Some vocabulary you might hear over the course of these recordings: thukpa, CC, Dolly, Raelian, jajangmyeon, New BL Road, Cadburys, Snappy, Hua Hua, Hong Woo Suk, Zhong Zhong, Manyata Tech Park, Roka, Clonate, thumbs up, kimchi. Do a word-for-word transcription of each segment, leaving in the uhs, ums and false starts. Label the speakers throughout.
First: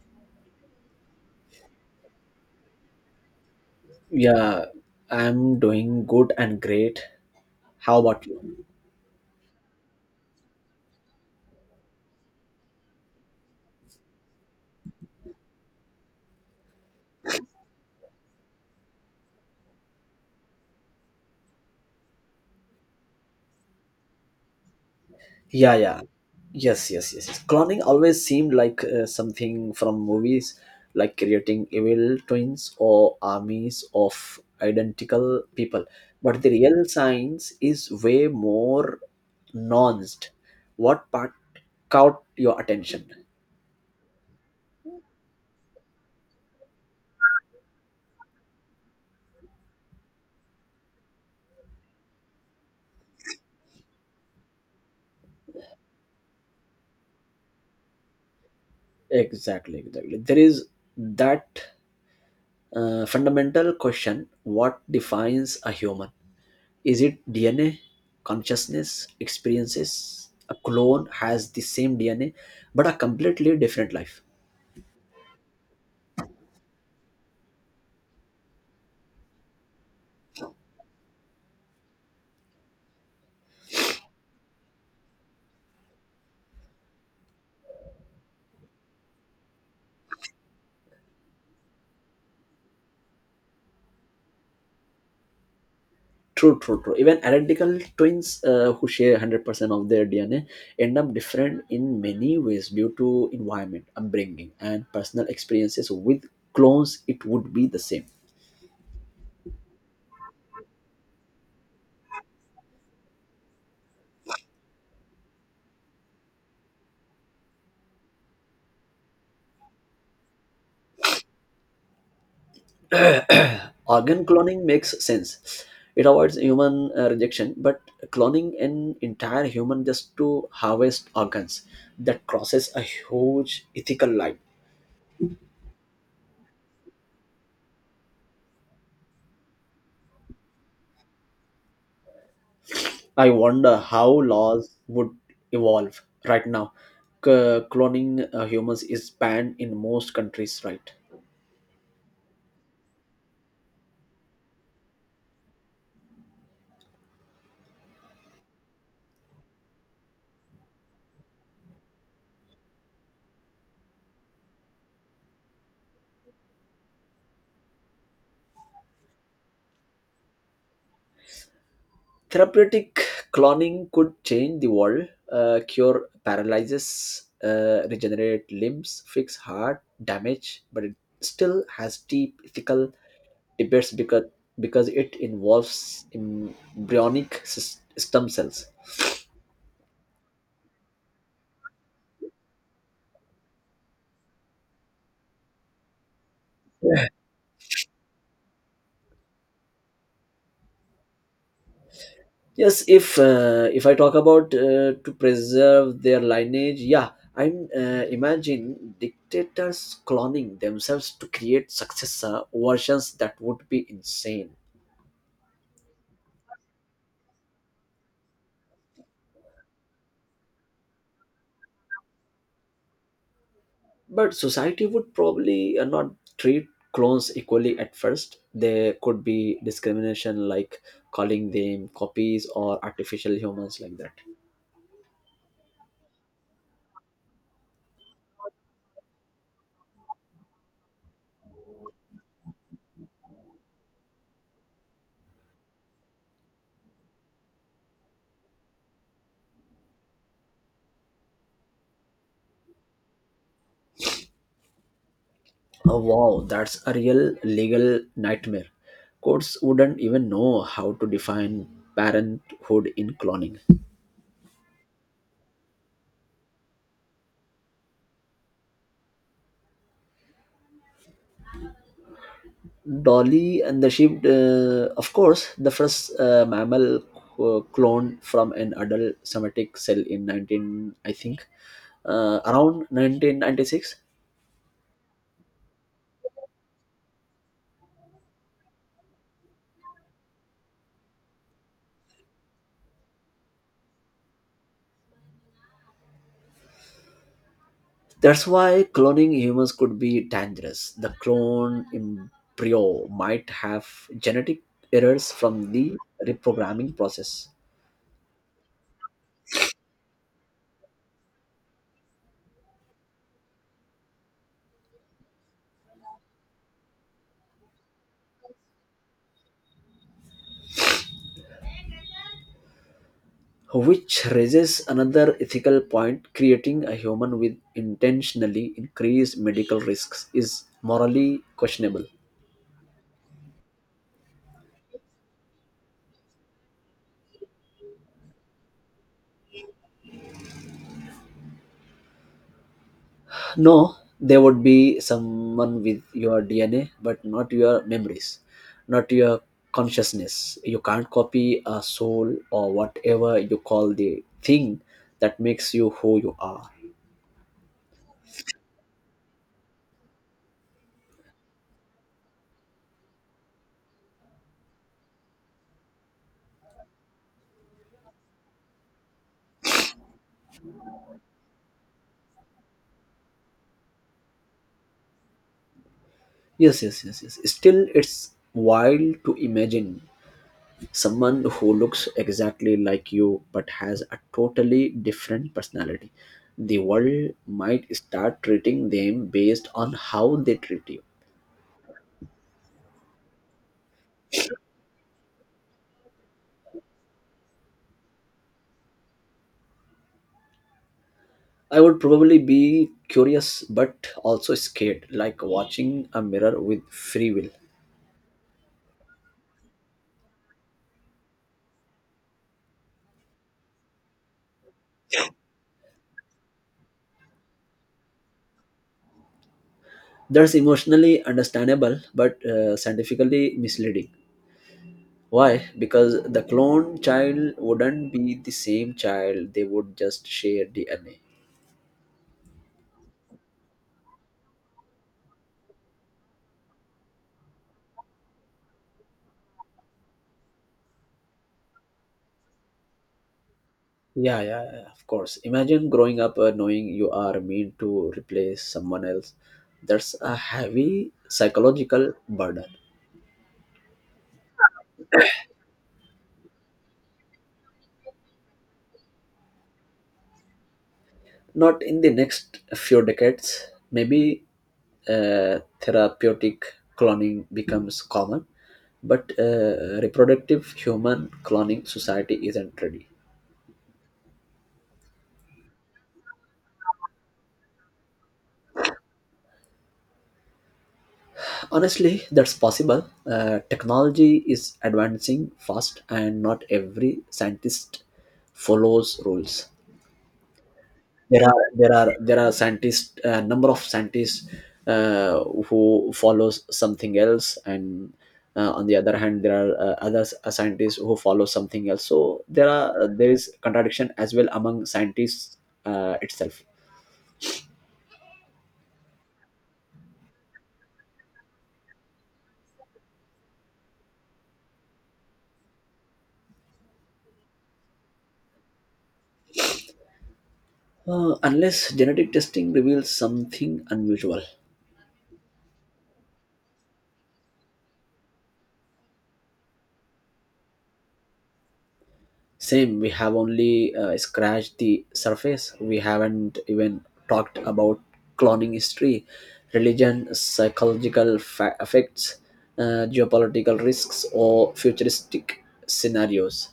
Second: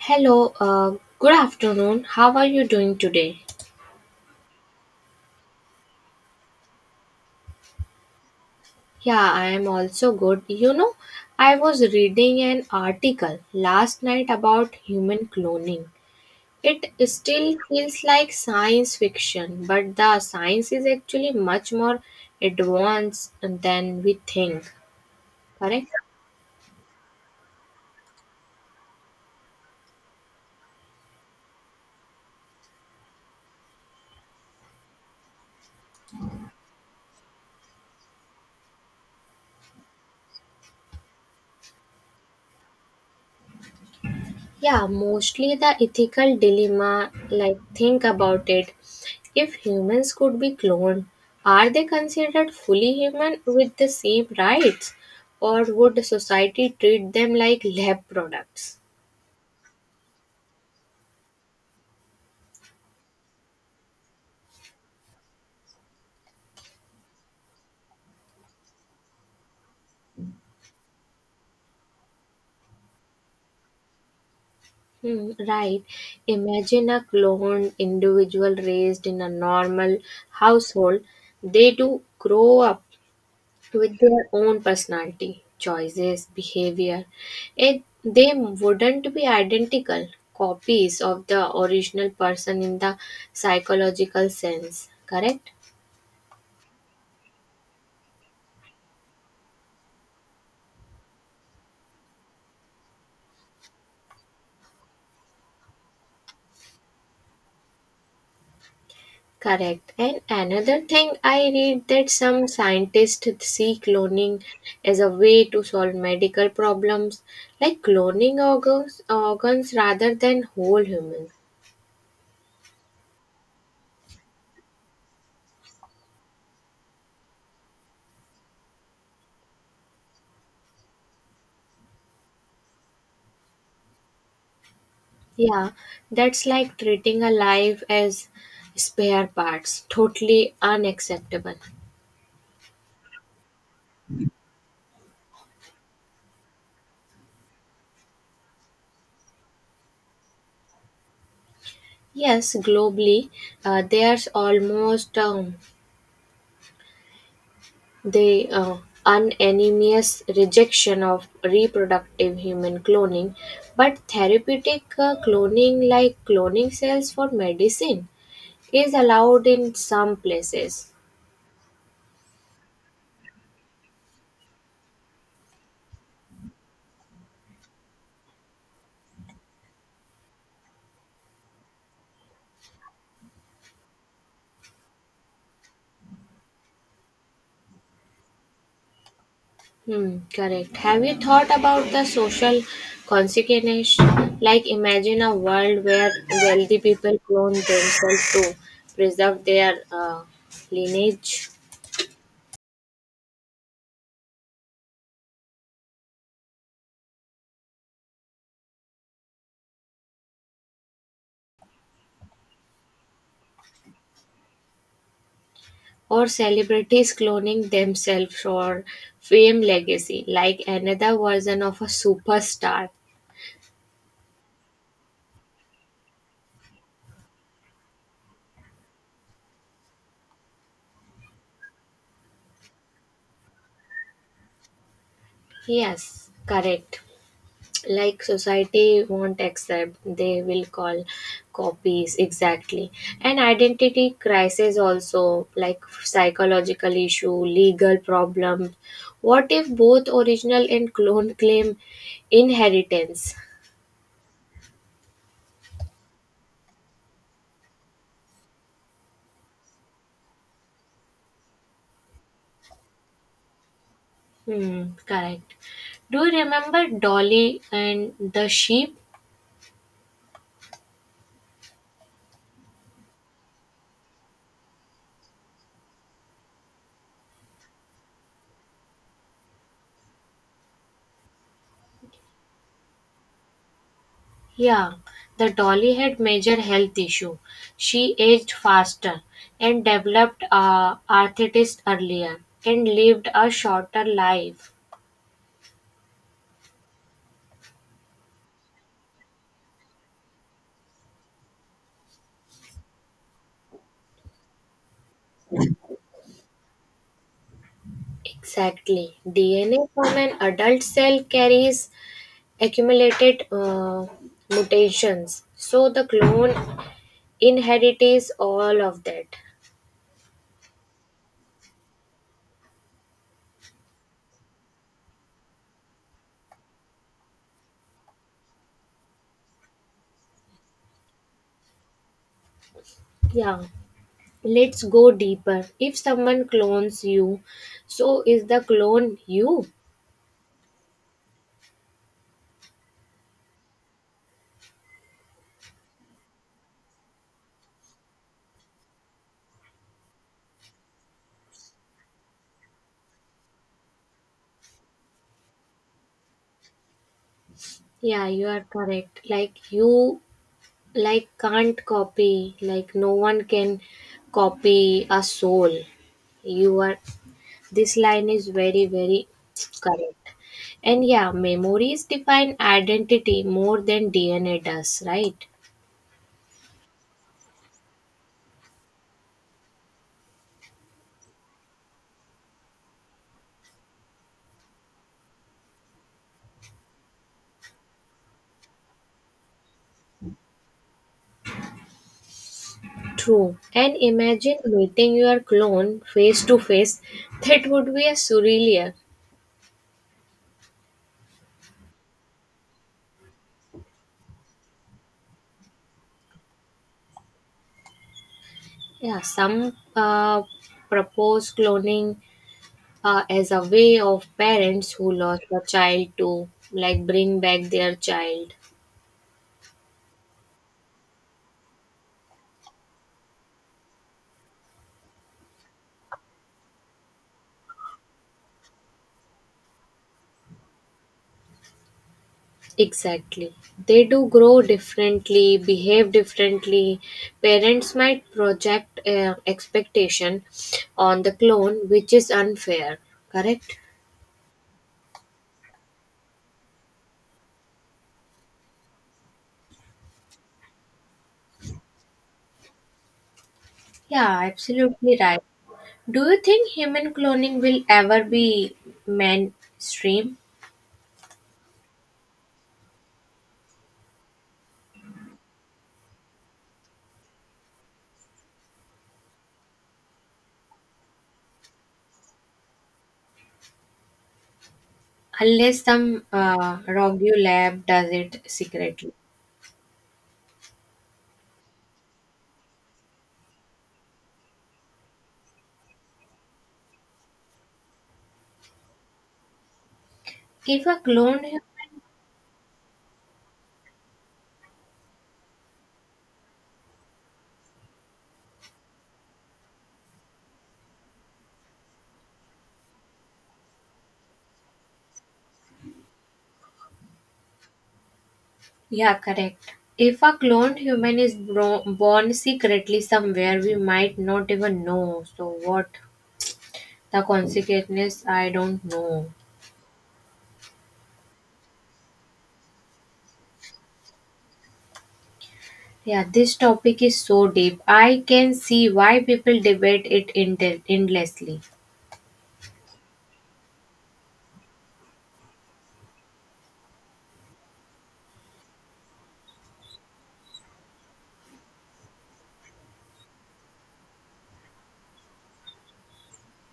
Speaker 1: Hello, uh, good afternoon. How are you doing today?
Speaker 2: Yeah, I'm doing good and great. How about you?
Speaker 1: Yeah, I am also good. You know, I was reading an article last night about human cloning. It still feels like science fiction, but the science is actually much more advanced than we think.
Speaker 2: Yeah,
Speaker 1: Correct?
Speaker 2: yeah. Yes, yes, yes, yes. Cloning always seemed like uh, something from movies, like creating evil twins or armies of identical people. But the real science is way more nuanced. What part caught your attention?
Speaker 1: Yeah, mostly the ethical dilemma. Like, think about it. If humans could be cloned, are they considered fully human with the same rights? Or would the society treat them like lab products?
Speaker 2: Exactly, exactly. There is that uh, fundamental question: what defines a human? Is it D N A, consciousness, experiences? A clone has the same D N A, but a completely different life.
Speaker 1: Hmm, right. Imagine a cloned individual raised in a normal household. They do grow up with their own personality, choices, behavior. It, they wouldn't be identical copies of the original person in the psychological sense, correct?
Speaker 2: True, true, true. Even identical twins uh, who share one hundred percent of their D N A end up different in many ways due to environment, upbringing, and personal experiences. With clones, it would be the same.
Speaker 1: Correct. And another thing I read that some scientists see cloning as a way to solve medical problems, like cloning organs, organs rather than whole humans.
Speaker 2: Organ cloning makes sense. It avoids human uh, rejection, but cloning an entire human just to harvest organs, that crosses a huge ethical line.
Speaker 1: Yeah, that's like treating a life as spare parts. Totally unacceptable.
Speaker 2: I wonder how laws would evolve. Right now, C- cloning uh, humans is banned in most countries, right?
Speaker 1: Yes, globally, uh, there's almost um, the uh, unanimous rejection of reproductive human cloning, but therapeutic uh, cloning, like cloning cells for medicine, is allowed in some places.
Speaker 2: Therapeutic cloning could change the world, uh, cure paralysis, uh, regenerate limbs, fix heart damage, but it still has deep ethical debates because, because it involves embryonic sys- stem cells.
Speaker 1: Hmm, correct. Have you thought about the social consequences? Like, imagine a world where wealthy people clone themselves to preserve their uh, lineage,
Speaker 2: Yes, if uh, if I talk about uh, to preserve their lineage, yeah, I'm uh, imagine dictators cloning themselves to create successor versions that would be insane.
Speaker 1: or celebrities cloning themselves for fame legacy, like another version of a superstar.
Speaker 2: But society would probably uh, not treat clones equally at first. There could be discrimination, like calling them copies or artificial humans, like that.
Speaker 1: Yes, correct. Like society won't accept, they will call copies exactly. And identity crisis also, like psychological issue, legal problem. What if both original and clone claim inheritance?
Speaker 2: Oh wow, that's a real legal nightmare. Courts wouldn't even know how to define parenthood in cloning.
Speaker 1: Hmm, correct. Do you remember Dolly and the sheep?
Speaker 2: Dolly and the sheep, uh, of course, the first uh, mammal uh, cloned from an adult somatic cell in nineteen, I think, uh, around nineteen ninety-six.
Speaker 1: Yeah, the Dolly had major health issue. She aged faster and developed uh, arthritis earlier and lived a shorter life.
Speaker 2: That's why cloning humans could be dangerous. The clone embryo might have genetic errors from the reprogramming process,
Speaker 1: Exactly. D N A from an adult cell carries accumulated uh, mutations. So the clone inherits all of that.
Speaker 2: which raises another ethical point. Creating a human with intentionally increased medical risks is morally questionable.
Speaker 1: Yeah. Let's go deeper. If someone clones you, so is the clone you?
Speaker 2: No, there would be someone with your D N A, but not your memories, not your consciousness. You can't copy a soul or whatever you call the thing that makes you who you are.
Speaker 1: Yeah, you are correct. Like you, like can't copy, like no one can copy a soul. You are, this line is very very correct. And yeah, memories define identity more than DNA does, right?
Speaker 2: Yes, yes, yes, yes. Still, it's wild to imagine someone who looks exactly like you but has a totally different personality. The world might start treating them based on how they treat you.
Speaker 1: True. And imagine meeting your clone face to face. That would be a surreal.
Speaker 2: I would probably be curious but also scared, like watching a mirror with free will.
Speaker 1: Yeah, some uh, propose cloning uh, as a way of parents who lost a child to like bring back their child.
Speaker 2: That's emotionally understandable but uh, scientifically misleading. Why? Because the clone child wouldn't be the same child, they would just share D N A.
Speaker 1: Exactly. They do grow differently, behave differently. Parents might project uh, expectation on the clone, which is unfair. Correct?
Speaker 2: Yeah, yeah, yeah, of course. Imagine growing up uh, knowing you are meant to replace someone else. That's a heavy psychological burden.
Speaker 1: Yeah, absolutely right. Do you think human cloning will ever be mainstream?
Speaker 2: Not in the next few decades, maybe uh, therapeutic cloning becomes common, but uh, reproductive human cloning society isn't ready.
Speaker 1: Unless some uh, rogue lab does it secretly.
Speaker 2: Honestly, that's possible. Uh, technology is advancing fast, and not every scientist follows rules.
Speaker 1: If a cloned
Speaker 2: there are there
Speaker 1: human
Speaker 2: are there are scientists, a number of scientists uh, who follows something else, and uh, on the other hand there are uh, other s- uh, scientists who follow something else, so there are uh, there is contradiction as well among scientists uh, itself.
Speaker 1: Yeah, correct. If a cloned human is bro- born secretly somewhere, we might not even know. So, what the consequences, I don't know.
Speaker 2: Uh, unless genetic testing reveals something unusual.
Speaker 1: Yeah, this topic is so deep. I can see why people debate it end- endlessly.
Speaker 2: Same, we have only uh, scratched the surface. We haven't even talked about cloning history, religion, psychological fa- effects, uh, geopolitical risks, or futuristic scenarios.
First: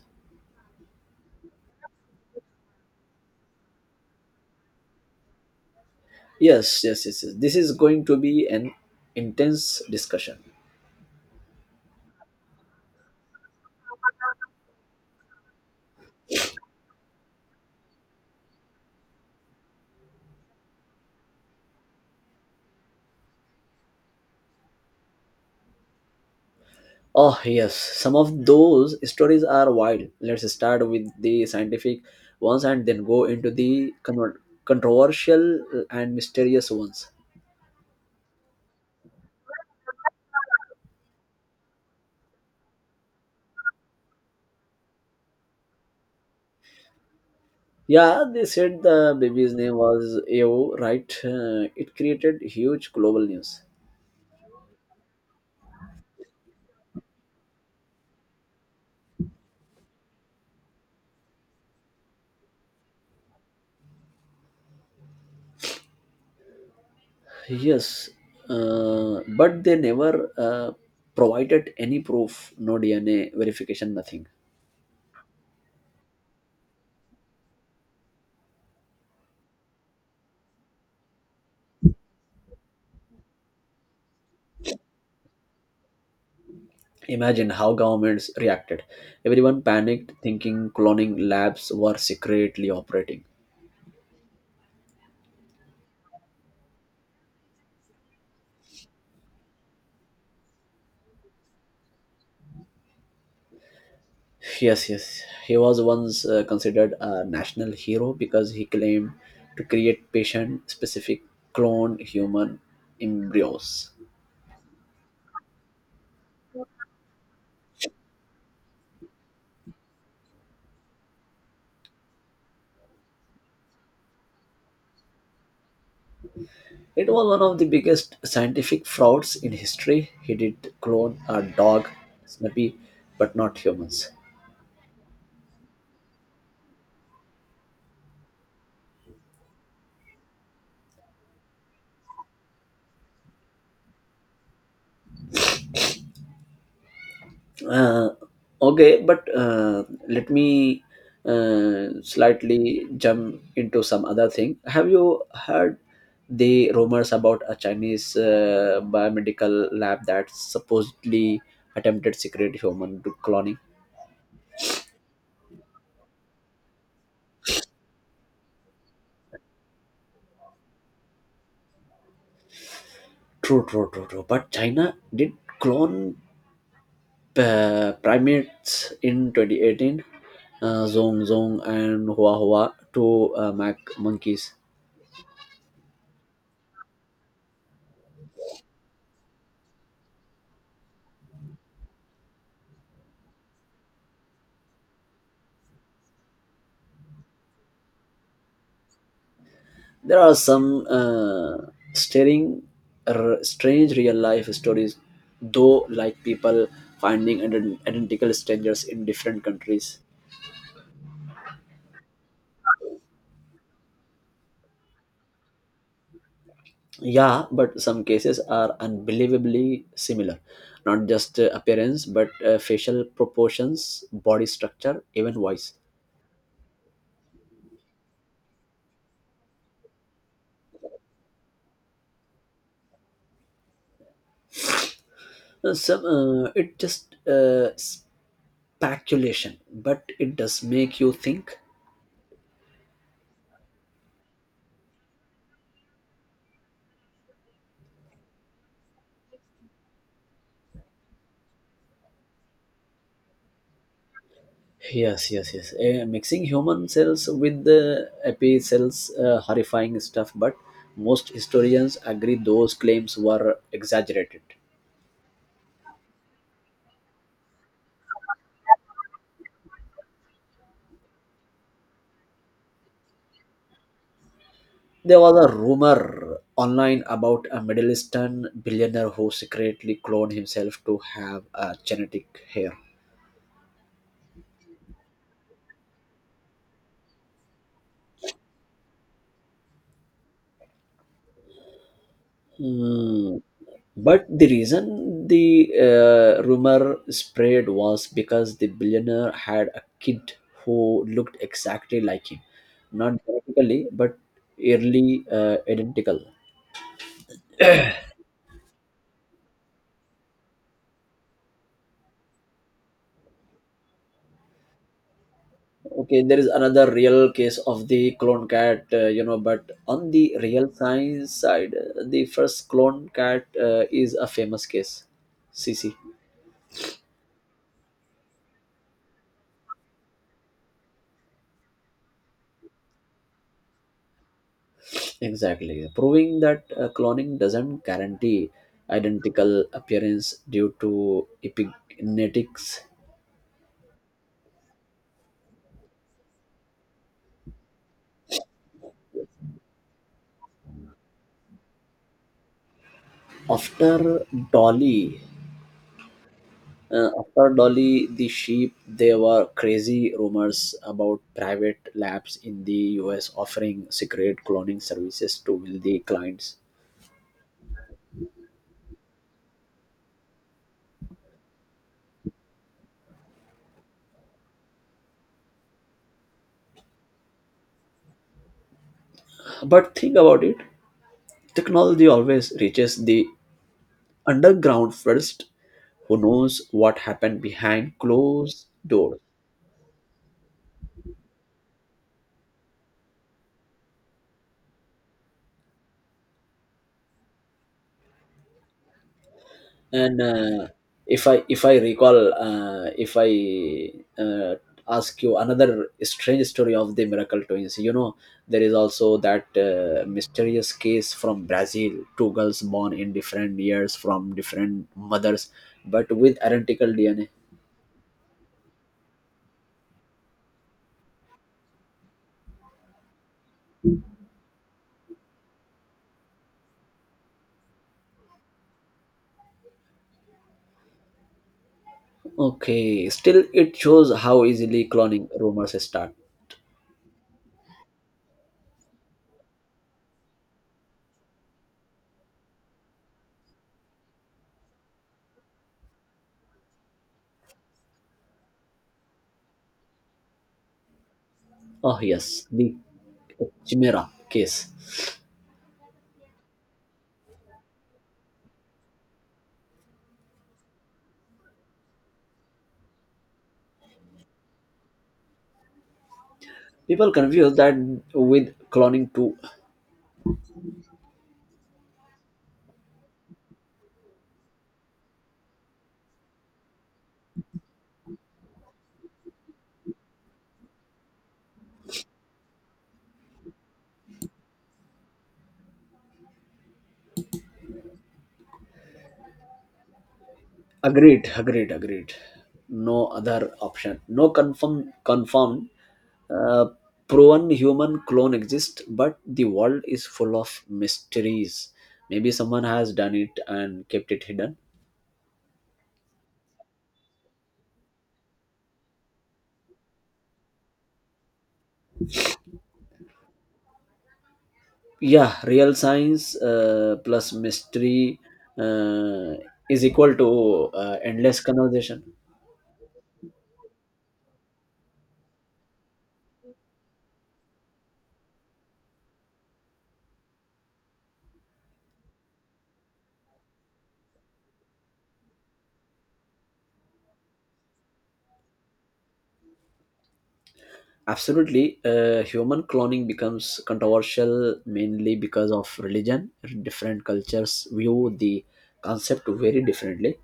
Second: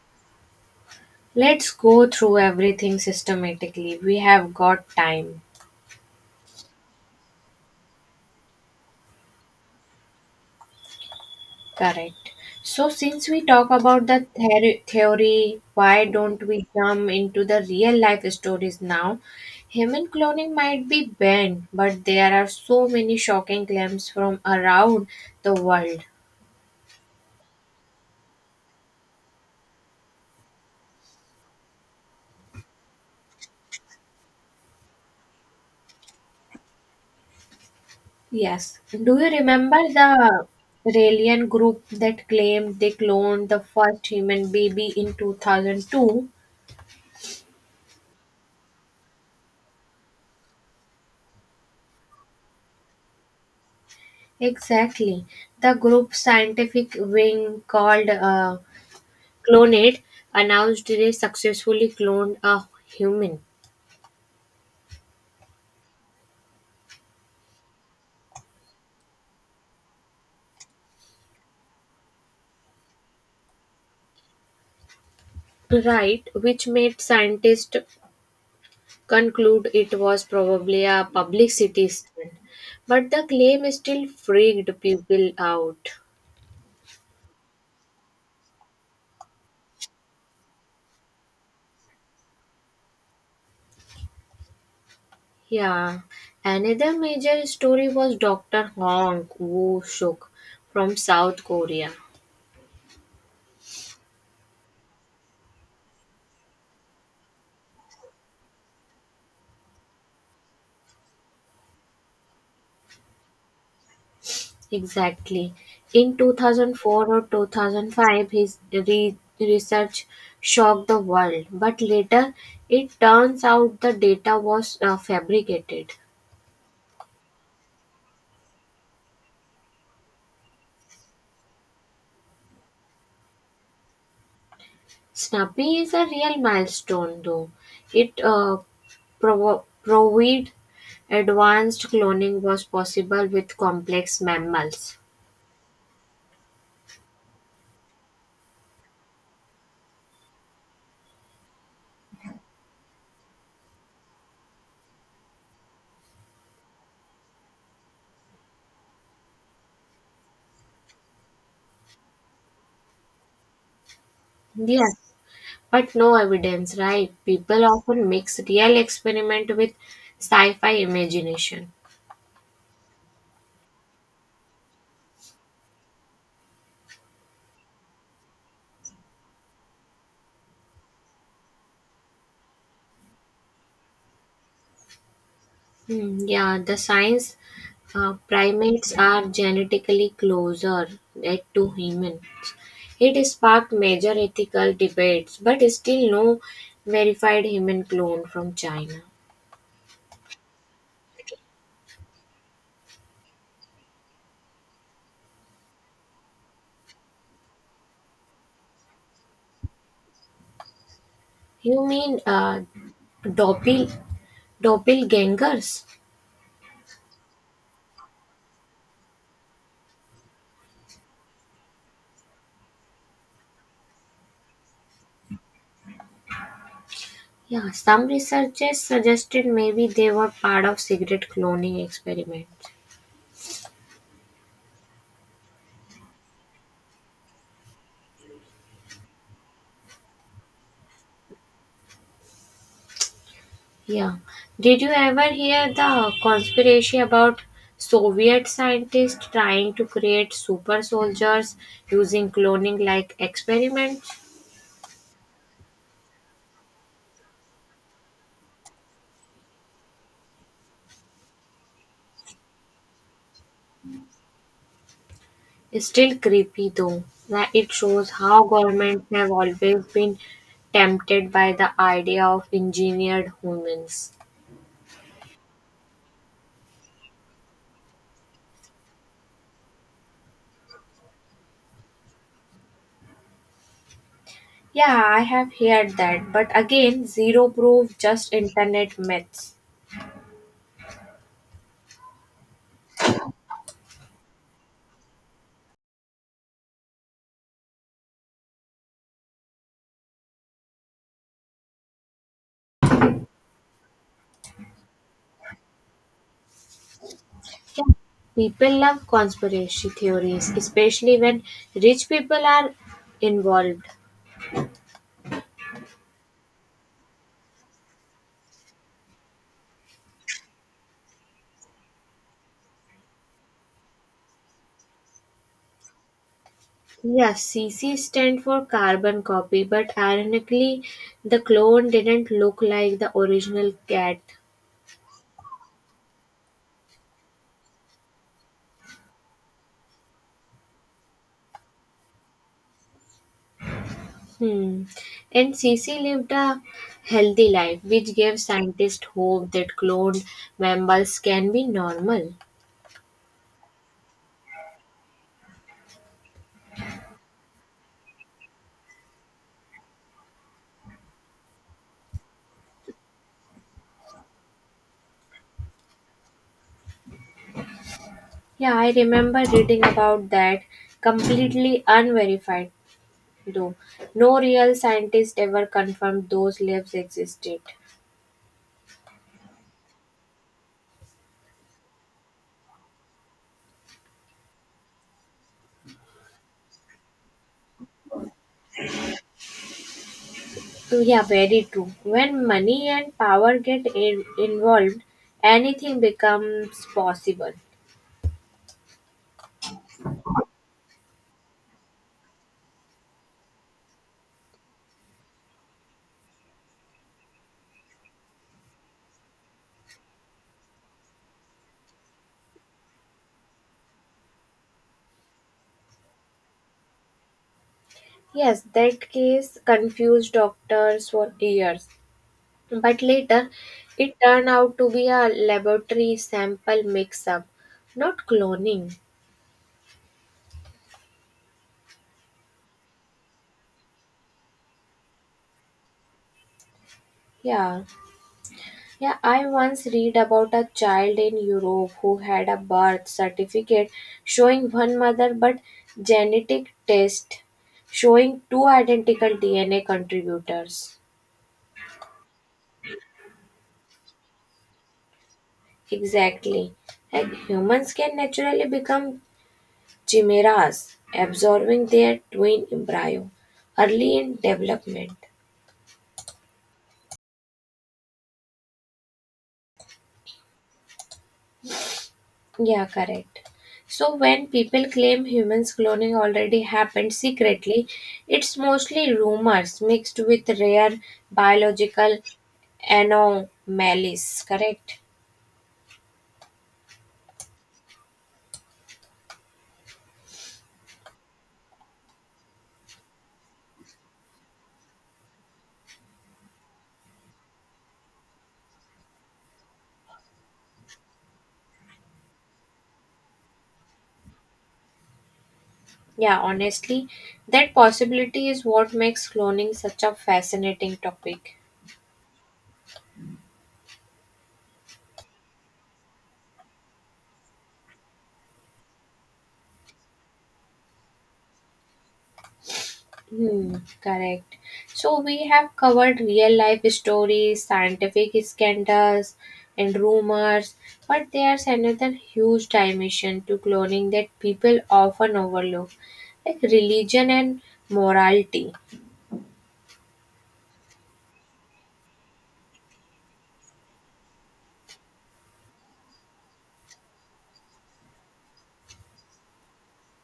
Speaker 1: Let's go through everything systematically. We have got time.
Speaker 2: Yes, yes, yes, yes. This is going to be an intense discussion.
Speaker 1: Correct. So, since we talk about the ther- theory, why don't we jump into the real life stories now? Human cloning might be banned, but there are so many shocking claims from around the world.
Speaker 2: Oh, yes, some of those stories are wild. Let's start with the scientific ones and then go into the con- controversial and mysterious ones.
Speaker 1: Yes. Do you remember the Raelian group that claimed they cloned the first human baby in two thousand two?
Speaker 2: Yeah, they said the baby's name was A O, right? Uh, it created huge global news.
Speaker 1: Exactly. The group scientific wing called uh, Clonate announced they successfully cloned a human,
Speaker 2: Yes, uh, but they never uh, provided any proof, no D N A verification, nothing.
Speaker 1: right, which made scientists conclude it was probably a publicity stunt. But the claim still freaked people out.
Speaker 2: Imagine how governments reacted. Everyone panicked, thinking cloning labs were secretly operating.
Speaker 1: Yeah. Another major story was doctor Hong Woo Suk from South Korea.
Speaker 2: Yes, yes. He was once uh, considered a national hero because he claimed to create patient specific clone human embryos.
Speaker 1: Exactly. In two thousand four or two thousand five, his re- research shocked the world, but later it turns out the data was uh, fabricated.
Speaker 2: It was one of the biggest scientific frauds in history. He did clone a dog, Snappy, but not humans.
Speaker 1: Snappy is a real milestone, though. It uh, provo- proved advanced cloning was possible with complex mammals.
Speaker 2: Uh, okay, but uh, let me uh, slightly jump into some other thing. Have you heard the rumors about a Chinese uh, biomedical lab that supposedly attempted secret human cloning?
Speaker 1: Yes, but no evidence, right? People often mix real experiment with sci fi imagination.
Speaker 2: True, true, true, true. But China did clone uh, primates in twenty eighteen, uh, Zong Zong and Hua Hua, to uh, mac monkeys.
Speaker 1: Hmm, yeah, the science uh, primates are genetically closer eh, to humans. It sparked major ethical debates, but still no verified human clone from China.
Speaker 2: There are some uh, stirring, r- strange real life stories though, like people finding ident- identical strangers in different countries.
Speaker 1: You mean uh, doppel, doppelgangers?
Speaker 2: Yeah, but some cases are unbelievably similar, not just uh, appearance but uh, facial proportions, body structure, even voice.
Speaker 1: Yeah, some researchers suggested maybe they were part of cigarette cloning experiments.
Speaker 2: Uh, some, uh, it just uh, s- speculation, but it does make you think.
Speaker 1: Yeah. Did you ever hear the conspiracy about Soviet scientists trying to create super soldiers using cloning like experiments?
Speaker 2: Yes, yes, yes. Uh, mixing human cells with the api cells, uh, horrifying stuff. But most historians agree those claims were exaggerated.
Speaker 1: It's still creepy though. Like it shows how governments have always been tempted by the idea of engineered humans.
Speaker 2: There was a rumor online about a Middle Eastern billionaire who secretly cloned himself to have a genetic hair.
Speaker 1: Yeah, I have heard that, but again, zero proof, just internet myths.
Speaker 2: Mm. But the reason the uh, rumor spread was because the billionaire had a kid who looked exactly like him, not genetically, but eerily uh, identical.
Speaker 1: People love conspiracy theories, especially when rich people are involved.
Speaker 2: Okay, there is another real case of the clone cat, uh, you know, but on the real science side, uh, the first clone cat uh, is a famous case, C C.
Speaker 1: Yeah, C C stand for carbon copy, but ironically, the clone didn't look like the original cat.
Speaker 2: Exactly. Proving that uh, cloning doesn't guarantee identical appearance due to epigenetics.
Speaker 1: Hmm. And C C lived a healthy life, which gave scientists hope that cloned mammals can be normal.
Speaker 2: After Dolly, uh, after Dolly the sheep, there were crazy rumors about private labs in the U S offering secret cloning services to wealthy clients.
Speaker 1: Yeah, I remember reading about that, completely unverified. No, no real scientist ever confirmed those lives existed.
Speaker 2: But think about it. Technology always reaches the underground first. Who knows what happened behind closed doors?
Speaker 1: So yeah, very true. When money and power get in- involved, anything becomes possible.
Speaker 2: and uh, if i if i recall, uh, if I, uh, ask you another strange story of the miracle twins you know There is also that uh, mysterious case from Brazil: two girls born in different years from different mothers but with identical DNA.
Speaker 1: Yes, that case confused doctors for years, but later it turned out to be a laboratory sample mix-up, not cloning.
Speaker 2: Okay, still it shows how easily cloning rumors start.
Speaker 1: Yeah. Yeah, I once read about a child in Europe who had a birth certificate showing one mother but genetic test showing two identical D N A contributors.
Speaker 2: Oh yes, the chimera case.
Speaker 1: Exactly. Like humans can naturally become chimeras, absorbing their twin embryo early in development.
Speaker 2: People confuse that with cloning too.
Speaker 1: Yeah, correct. So when people claim humans cloning already happened secretly, it's mostly rumors mixed with rare biological anomalies, correct?
Speaker 2: Agreed, agreed, agreed. No other option. No confirm, confirmed, uh, proven human clone exists, but the world is full of mysteries. Maybe someone has done it and kept it hidden.
Speaker 1: Yeah, honestly, that possibility is what makes cloning such a fascinating topic.
Speaker 2: Yeah, real science uh, plus mystery uh, is equal to uh, endless conversation.
Speaker 1: Hmm, correct. So we have covered real life stories, scientific scandals, and rumors, but there's another huge dimension to cloning that people often overlook, like religion and morality.
Speaker 2: Absolutely. Uh, human cloning becomes controversial mainly because of religion. Different cultures view the concept very differently.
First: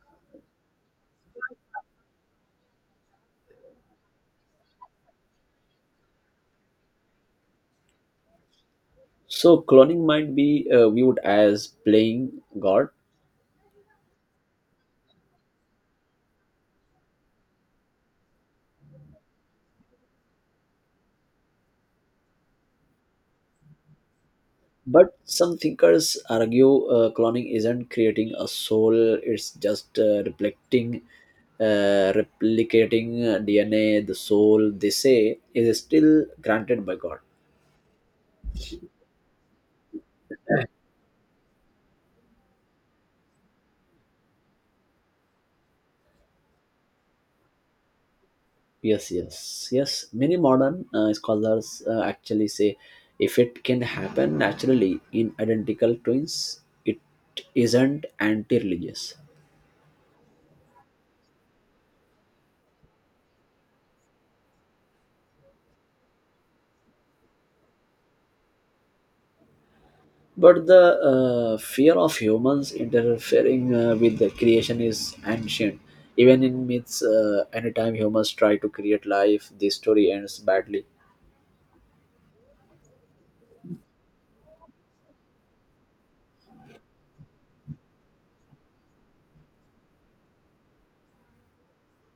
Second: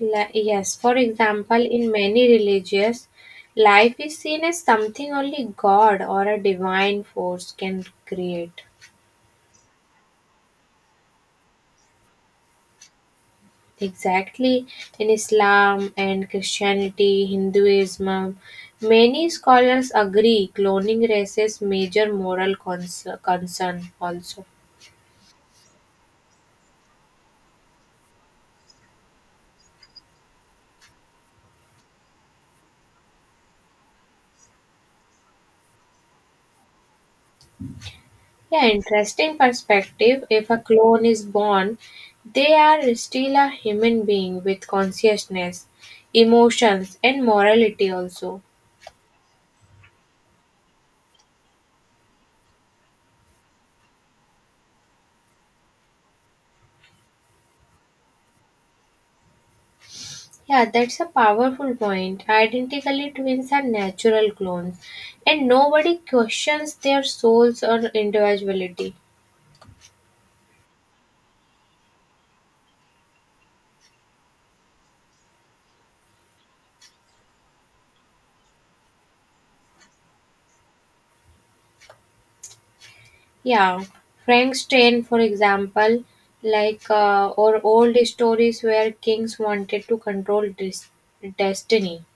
Speaker 1: Li- yes, for example, in many religious life is seen as something only God or a divine force can create.
Speaker 2: So, cloning might be uh, viewed as playing God,
Speaker 1: Exactly. In Islam and Christianity, Hinduism, many scholars agree cloning raises major moral cons- concern also.
Speaker 2: but some thinkers argue uh, cloning isn't creating a soul, it's just uh, reflecting. Uh, replicating uh, D N A, the soul, they say, is still granted by God.
Speaker 1: Yeah, interesting perspective. If a clone is born, they are still a human being with consciousness, emotions, and morality also.
Speaker 2: Yes, yes, yes. Many modern uh, scholars uh, actually say if it can happen naturally in identical twins, it isn't anti religious.
Speaker 1: Yeah, that's a powerful point. Identically twins are natural clones, and nobody questions their souls or individuality.
Speaker 2: But the uh, fear of humans interfering uh, with the creation is ancient. Even in myths, uh, anytime humans try to create life, the story ends badly.
Speaker 1: Yeah, Frank's train, for example, like uh, or old stories where kings wanted to control dis- destiny.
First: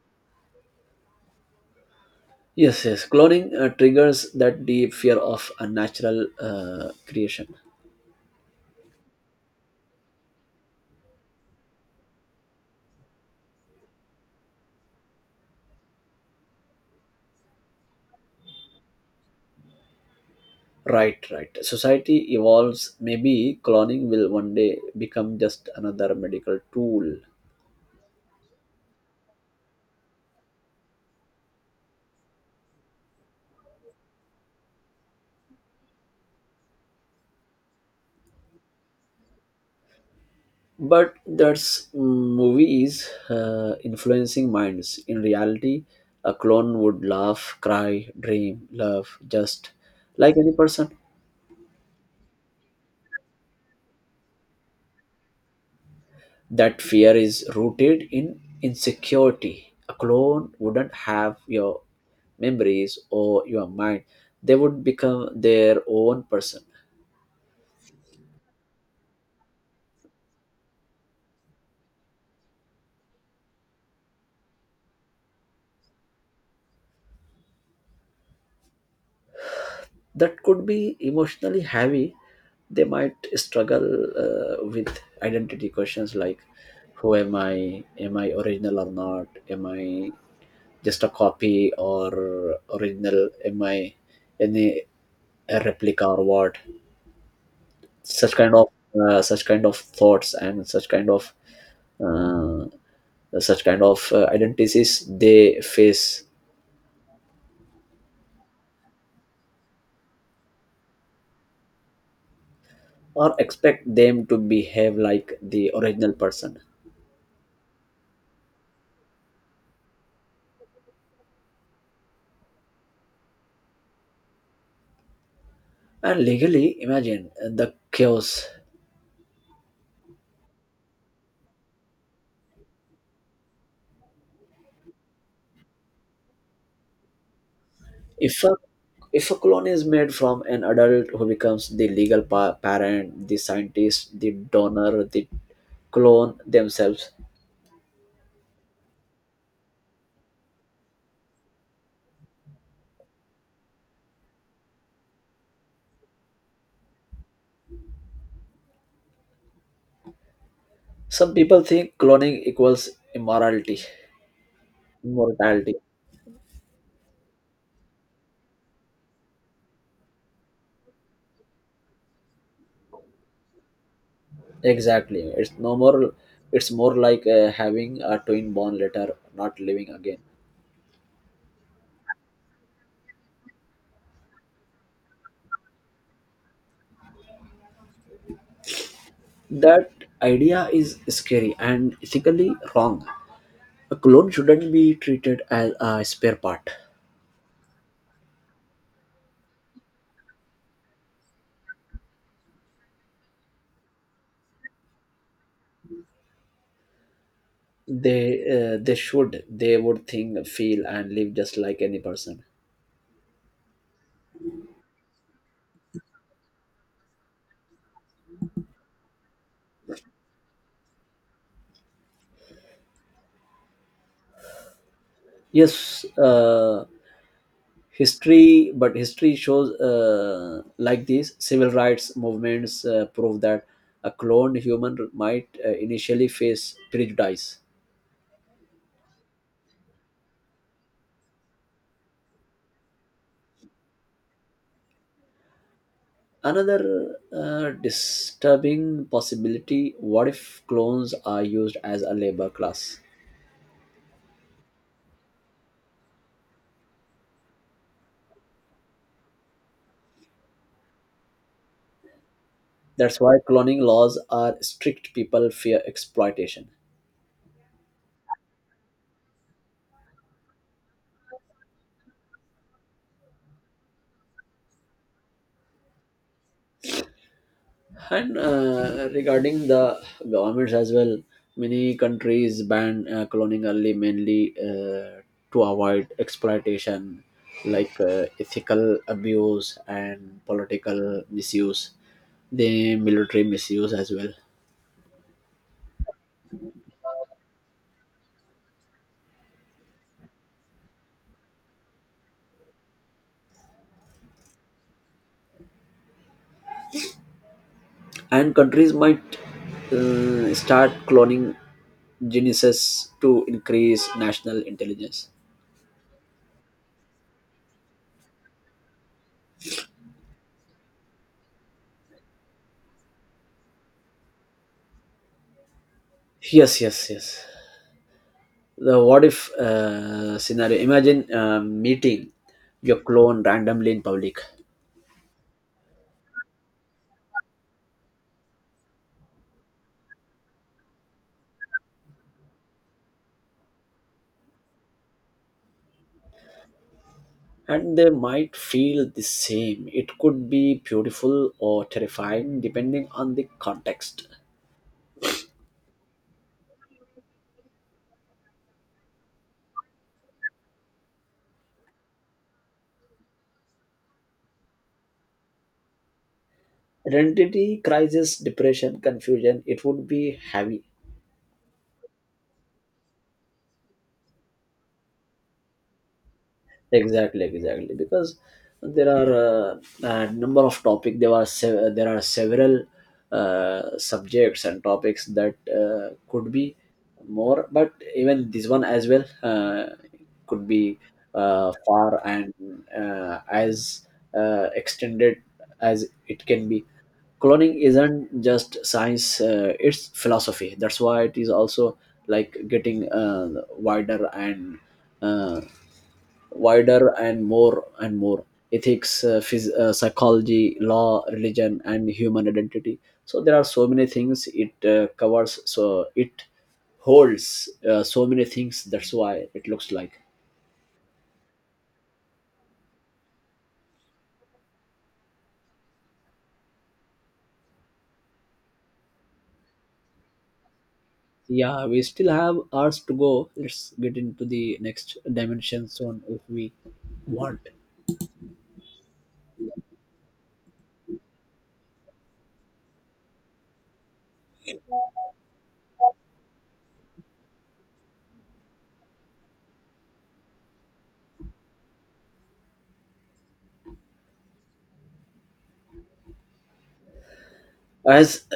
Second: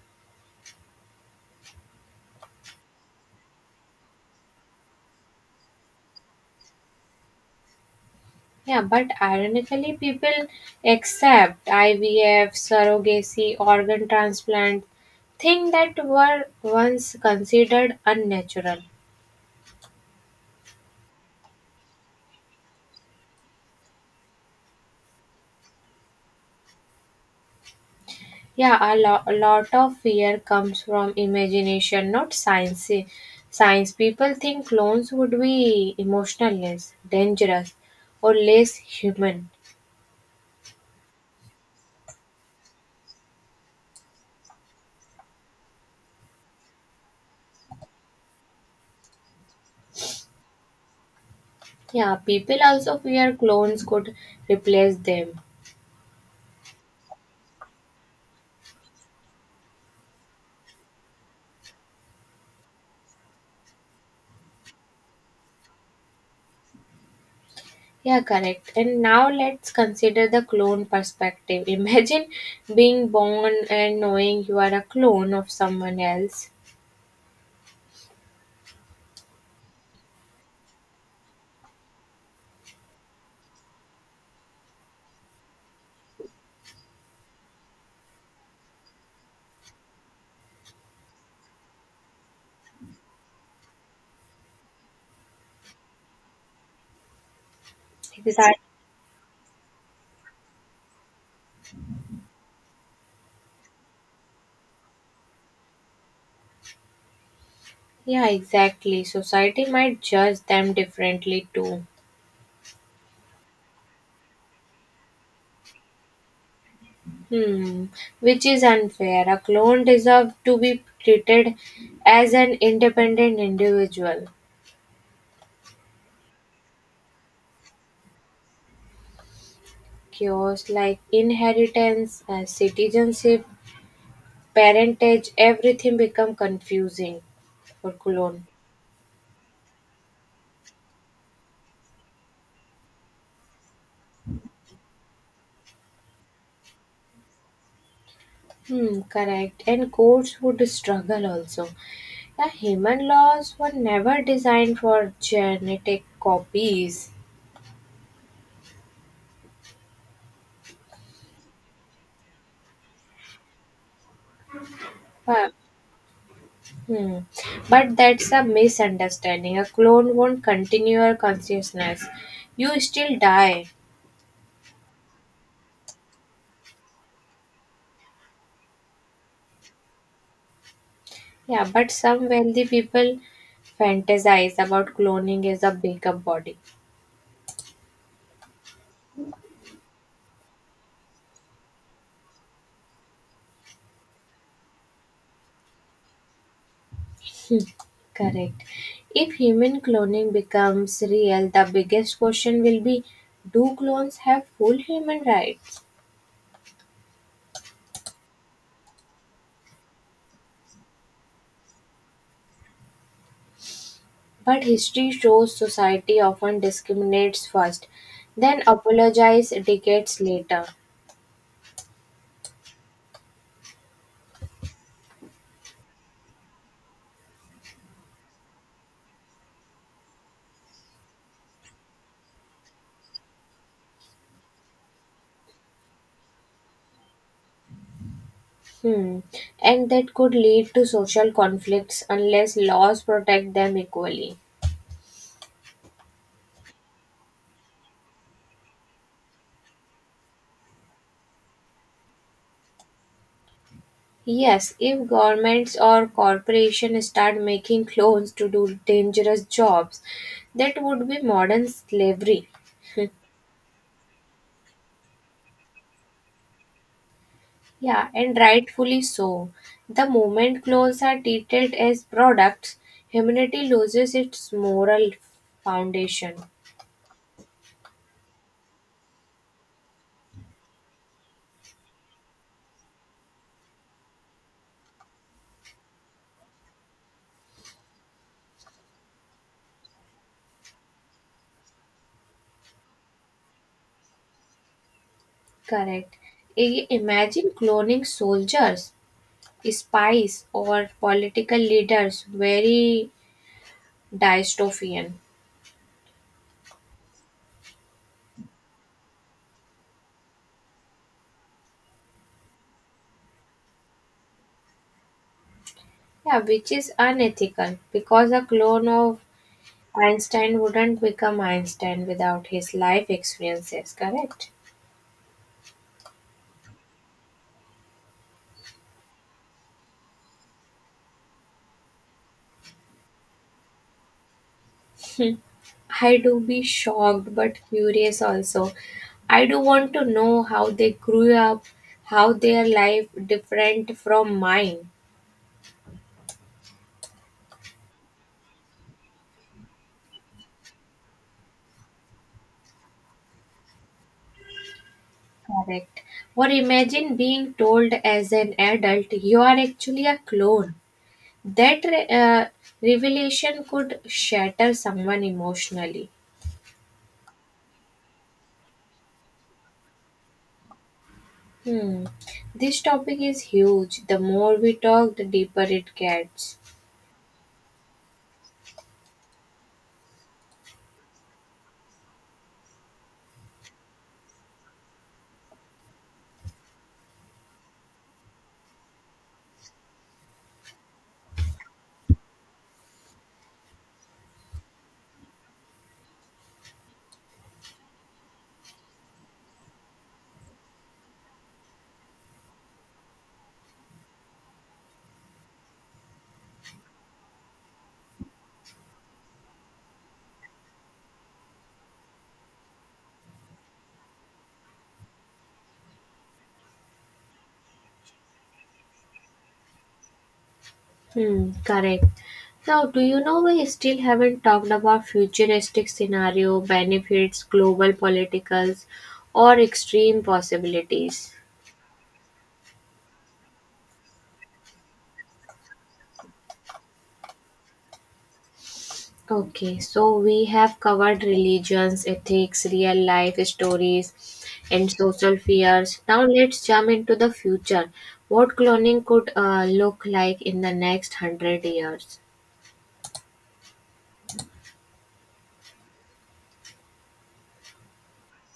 Speaker 2: Yes, yes. Cloning uh, triggers that deep fear of unnatural uh, creation.
Speaker 1: Yeah, but ironically, people accept I V F, surrogacy, organ transplant, things that were once considered unnatural.
Speaker 2: Right, right. Society evolves. Maybe cloning will one day become just another medical tool.
Speaker 1: Yeah, a, lo- a lot of fear comes from imagination, not science. Science people think clones would be emotionless, dangerous, or less human.
Speaker 2: But that's mm, movies uh, influencing minds. In reality, a clone would laugh, cry, dream, love, just like any person.
Speaker 1: Yeah, people also fear clones could replace them.
Speaker 2: That fear is rooted in insecurity. A clone wouldn't have your memories or your mind, they would become their own person.
Speaker 1: Yeah, correct. And now let's consider the clone perspective. Imagine being born and knowing you are a clone of someone else.
Speaker 2: That could be emotionally heavy. They might struggle uh, with identity questions, like: who am I, am I original or not, am I just a copy or original, am I any a replica or what, such kind
Speaker 1: Exactly.
Speaker 2: of uh, such kind of thoughts and such kind of uh, such kind of uh, identities they face.
Speaker 1: Yeah, exactly. Society might judge them differently too.
Speaker 2: Or expect them to behave like the original person.
Speaker 1: Hmm, which is unfair. A clone deserves to be treated as an independent individual.
Speaker 2: And legally, imagine uh, the chaos.
Speaker 1: Cures like inheritance, uh, citizenship, parentage, everything become confusing for
Speaker 2: If
Speaker 1: clone.
Speaker 2: a if a clone is made from an adult, who becomes the legal pa- parent, the scientist, the donor, the clone themselves?
Speaker 1: Hmm, correct. And courts would struggle also. The human laws were never designed for genetic copies.
Speaker 2: Some people think cloning equals immorality.
Speaker 1: But
Speaker 2: Immortality.
Speaker 1: hmm. But that's a misunderstanding. A clone won't continue your consciousness. You still die.
Speaker 2: Exactly. It's no more. It's more like uh, having a twin born later, not living again.
Speaker 1: Yeah, but some wealthy people fantasize about cloning as a bigger body.
Speaker 2: That idea is scary and ethically wrong. A clone shouldn't be treated as a spare part.
Speaker 1: Correct. If human cloning becomes real, the biggest question will be, do clones have full human rights?
Speaker 2: they uh, they should they would think, feel and live just like any person.
Speaker 1: But history shows society often discriminates first, then apologizes decades later.
Speaker 2: Yes, uh, history but history shows, uh, like these civil rights movements uh, prove that a cloned human might uh, initially face prejudice.
Speaker 1: Hmm. And that could lead to social conflicts unless laws protect them equally.
Speaker 2: Another uh, disturbing possibility: what if clones are used as a labor class?
Speaker 1: Yes, if governments or corporations start making clones to do dangerous jobs, that would be modern slavery.
Speaker 2: That's why cloning laws are strict. People fear exploitation.
Speaker 1: Yeah, and rightfully so. The moment clones are treated as products, humanity loses its moral foundation.
Speaker 2: And uh, regarding the governments as well, many countries ban uh, cloning early, mainly uh, to avoid exploitation, like uh, ethical abuse and political misuse, the military misuse as well.
Speaker 1: Correct. I- Imagine cloning soldiers, spies or political leaders, very dystopian.
Speaker 2: And countries might uh, start cloning geniuses to increase national intelligence.
Speaker 1: Yeah, which is unethical because a clone of Einstein wouldn't become Einstein without his life experiences, correct?
Speaker 2: Yes, yes, yes. The what if uh, scenario: imagine uh, meeting your clone randomly in public.
Speaker 1: I do be shocked but curious also. I do want to know how they grew up, how their life different from mine.
Speaker 2: And they might feel the same. It could be beautiful or terrifying depending on the context.
Speaker 1: Correct. Or imagine being told as an adult you are actually a clone. That re- uh, revelation could shatter someone emotionally.
Speaker 2: Identity crisis, depression, confusion, it would be heavy.
Speaker 1: Hmm. This topic is huge. The more we talk, the deeper it gets.
Speaker 2: Exactly, exactly, because there are uh, a number of topic, there are se- there are several uh, subjects and topics that uh, could be more, but even this one as well uh, could be uh, far and uh, as uh, extended as it can be. Cloning isn't just science, uh, it's philosophy. That's why it is also like getting uh, wider and uh, wider and more and more: ethics, uh, phys- uh, psychology, law, religion and human identity. So there are so many things it uh, covers, so it holds uh, so many things, that's why it looks like.
Speaker 1: Hmm, correct. So, do you know we still haven't talked about futuristic scenario, benefits, global politicals, or extreme possibilities?
Speaker 2: Yeah, we still have hours to go. Let's get into the next dimension soon if we want.
Speaker 1: Okay, so we have covered religions, ethics, real life stories, and social fears. Now let's jump into the future. What cloning could uh, look like in the next hundred years?
Speaker 2: As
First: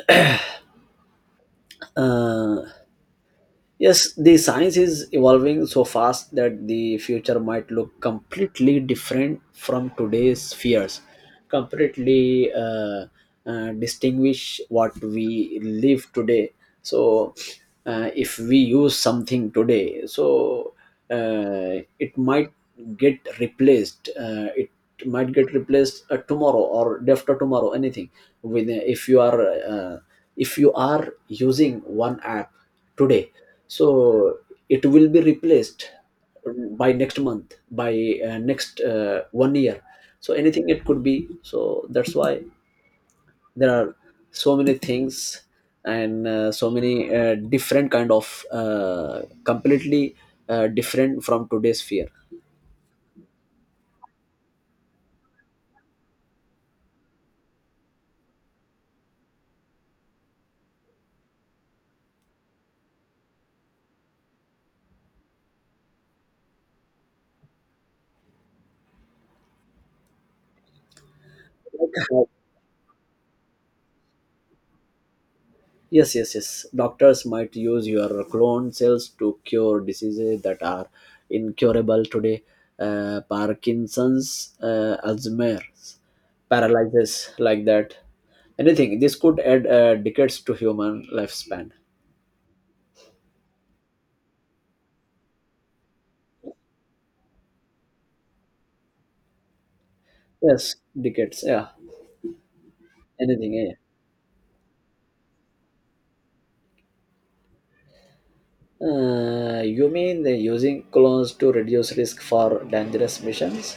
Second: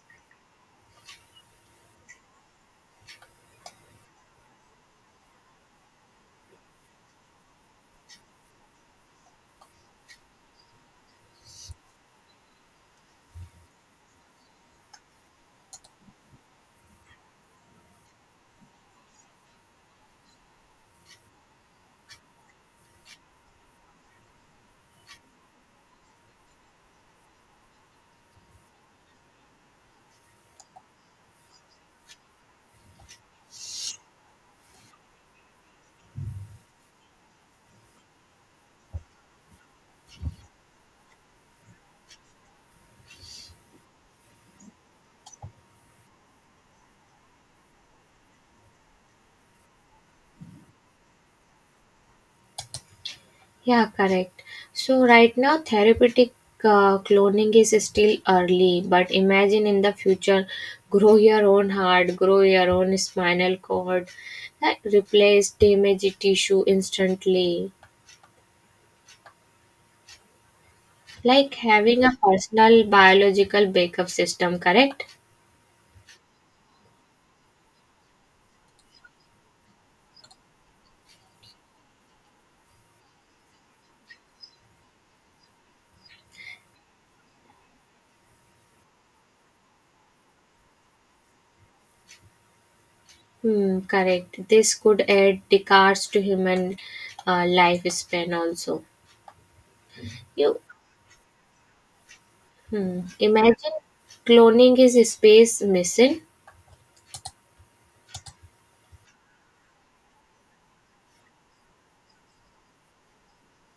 Speaker 2: uh, Yes, the science is evolving so fast that the future might look completely different from today's fears, completely uh, uh, distinguish what we live today. So, uh, if we use something today, so uh, it might get replaced. Uh, it might get replaced uh, tomorrow or day after tomorrow. Anything. With if you are uh, if you are using one app today, so it will be replaced by next month, by uh, next uh, one year, so anything, it could be, so that's why there are so many things and uh, so many uh, different kind of uh, completely uh, different from today's fear.
Speaker 1: Yeah, correct. So right now, therapeutic uh, cloning is still early, but imagine in the future, grow your own heart, grow your own spinal cord, like, replace damaged tissue instantly. Like having a personal biological backup system, correct?
Speaker 2: Yes, yes, yes. Doctors might use your clone cells to cure diseases that are incurable today. Uh, Parkinson's, uh, Alzheimer's, paralysis, like that. Anything. This could add uh, decades to human lifespan.
Speaker 1: Hmm, correct. This could add decades to human uh, lifespan also. You
Speaker 2: Yes, decades. Yeah,
Speaker 1: hmm,
Speaker 2: anything.
Speaker 1: imagine
Speaker 2: Yeah.
Speaker 1: cloning is a space mission.
Speaker 2: Yeah. Uh, you mean they're using clones to reduce risk for dangerous missions?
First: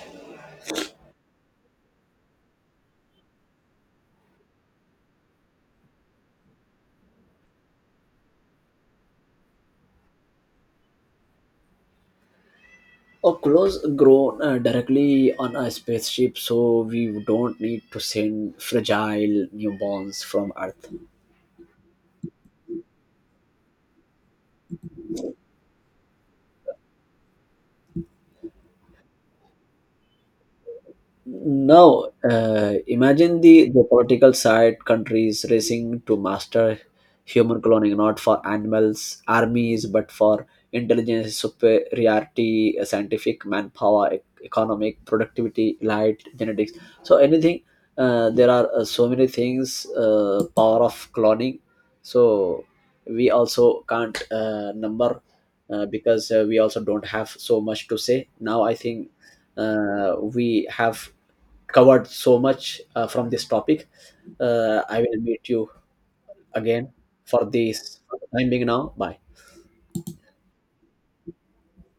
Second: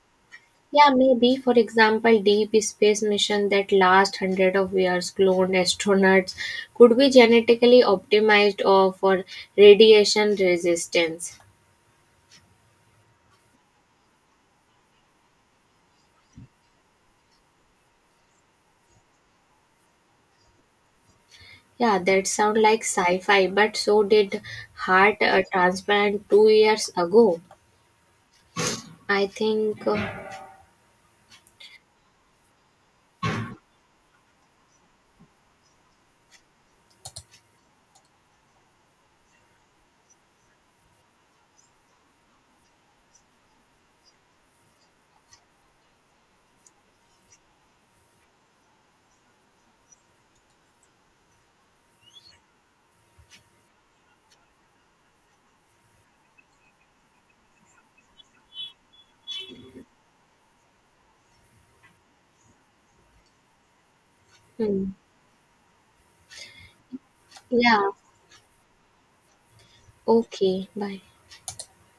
Speaker 1: Yeah, maybe. For example, deep space mission that last hundred of years cloned astronauts could be genetically optimized or for radiation resistance.
Speaker 2: A clothes grown uh, directly on a spaceship, so we don't need to send fragile newborns from Earth.
Speaker 1: Yeah, that sound like sci-fi, but so did heart uh, transplant two years ago. I think. Uh,
Speaker 2: Now, uh, imagine the geopolitical side, countries racing to master human cloning, not for animals, armies, but for intelligence, superiority, uh, scientific manpower, e- economic productivity, light, genetics. So, anything, uh, there are uh, so many things, uh, power of cloning. So, we also can't uh, number uh, because uh, we also don't have so much to say. Now, I think uh, we have covered so much uh, from this topic. Uh,
Speaker 1: hmm.
Speaker 2: I will meet you again for
Speaker 1: Yeah.
Speaker 2: this, for the time being now. Bye.
Speaker 1: Okay. Bye.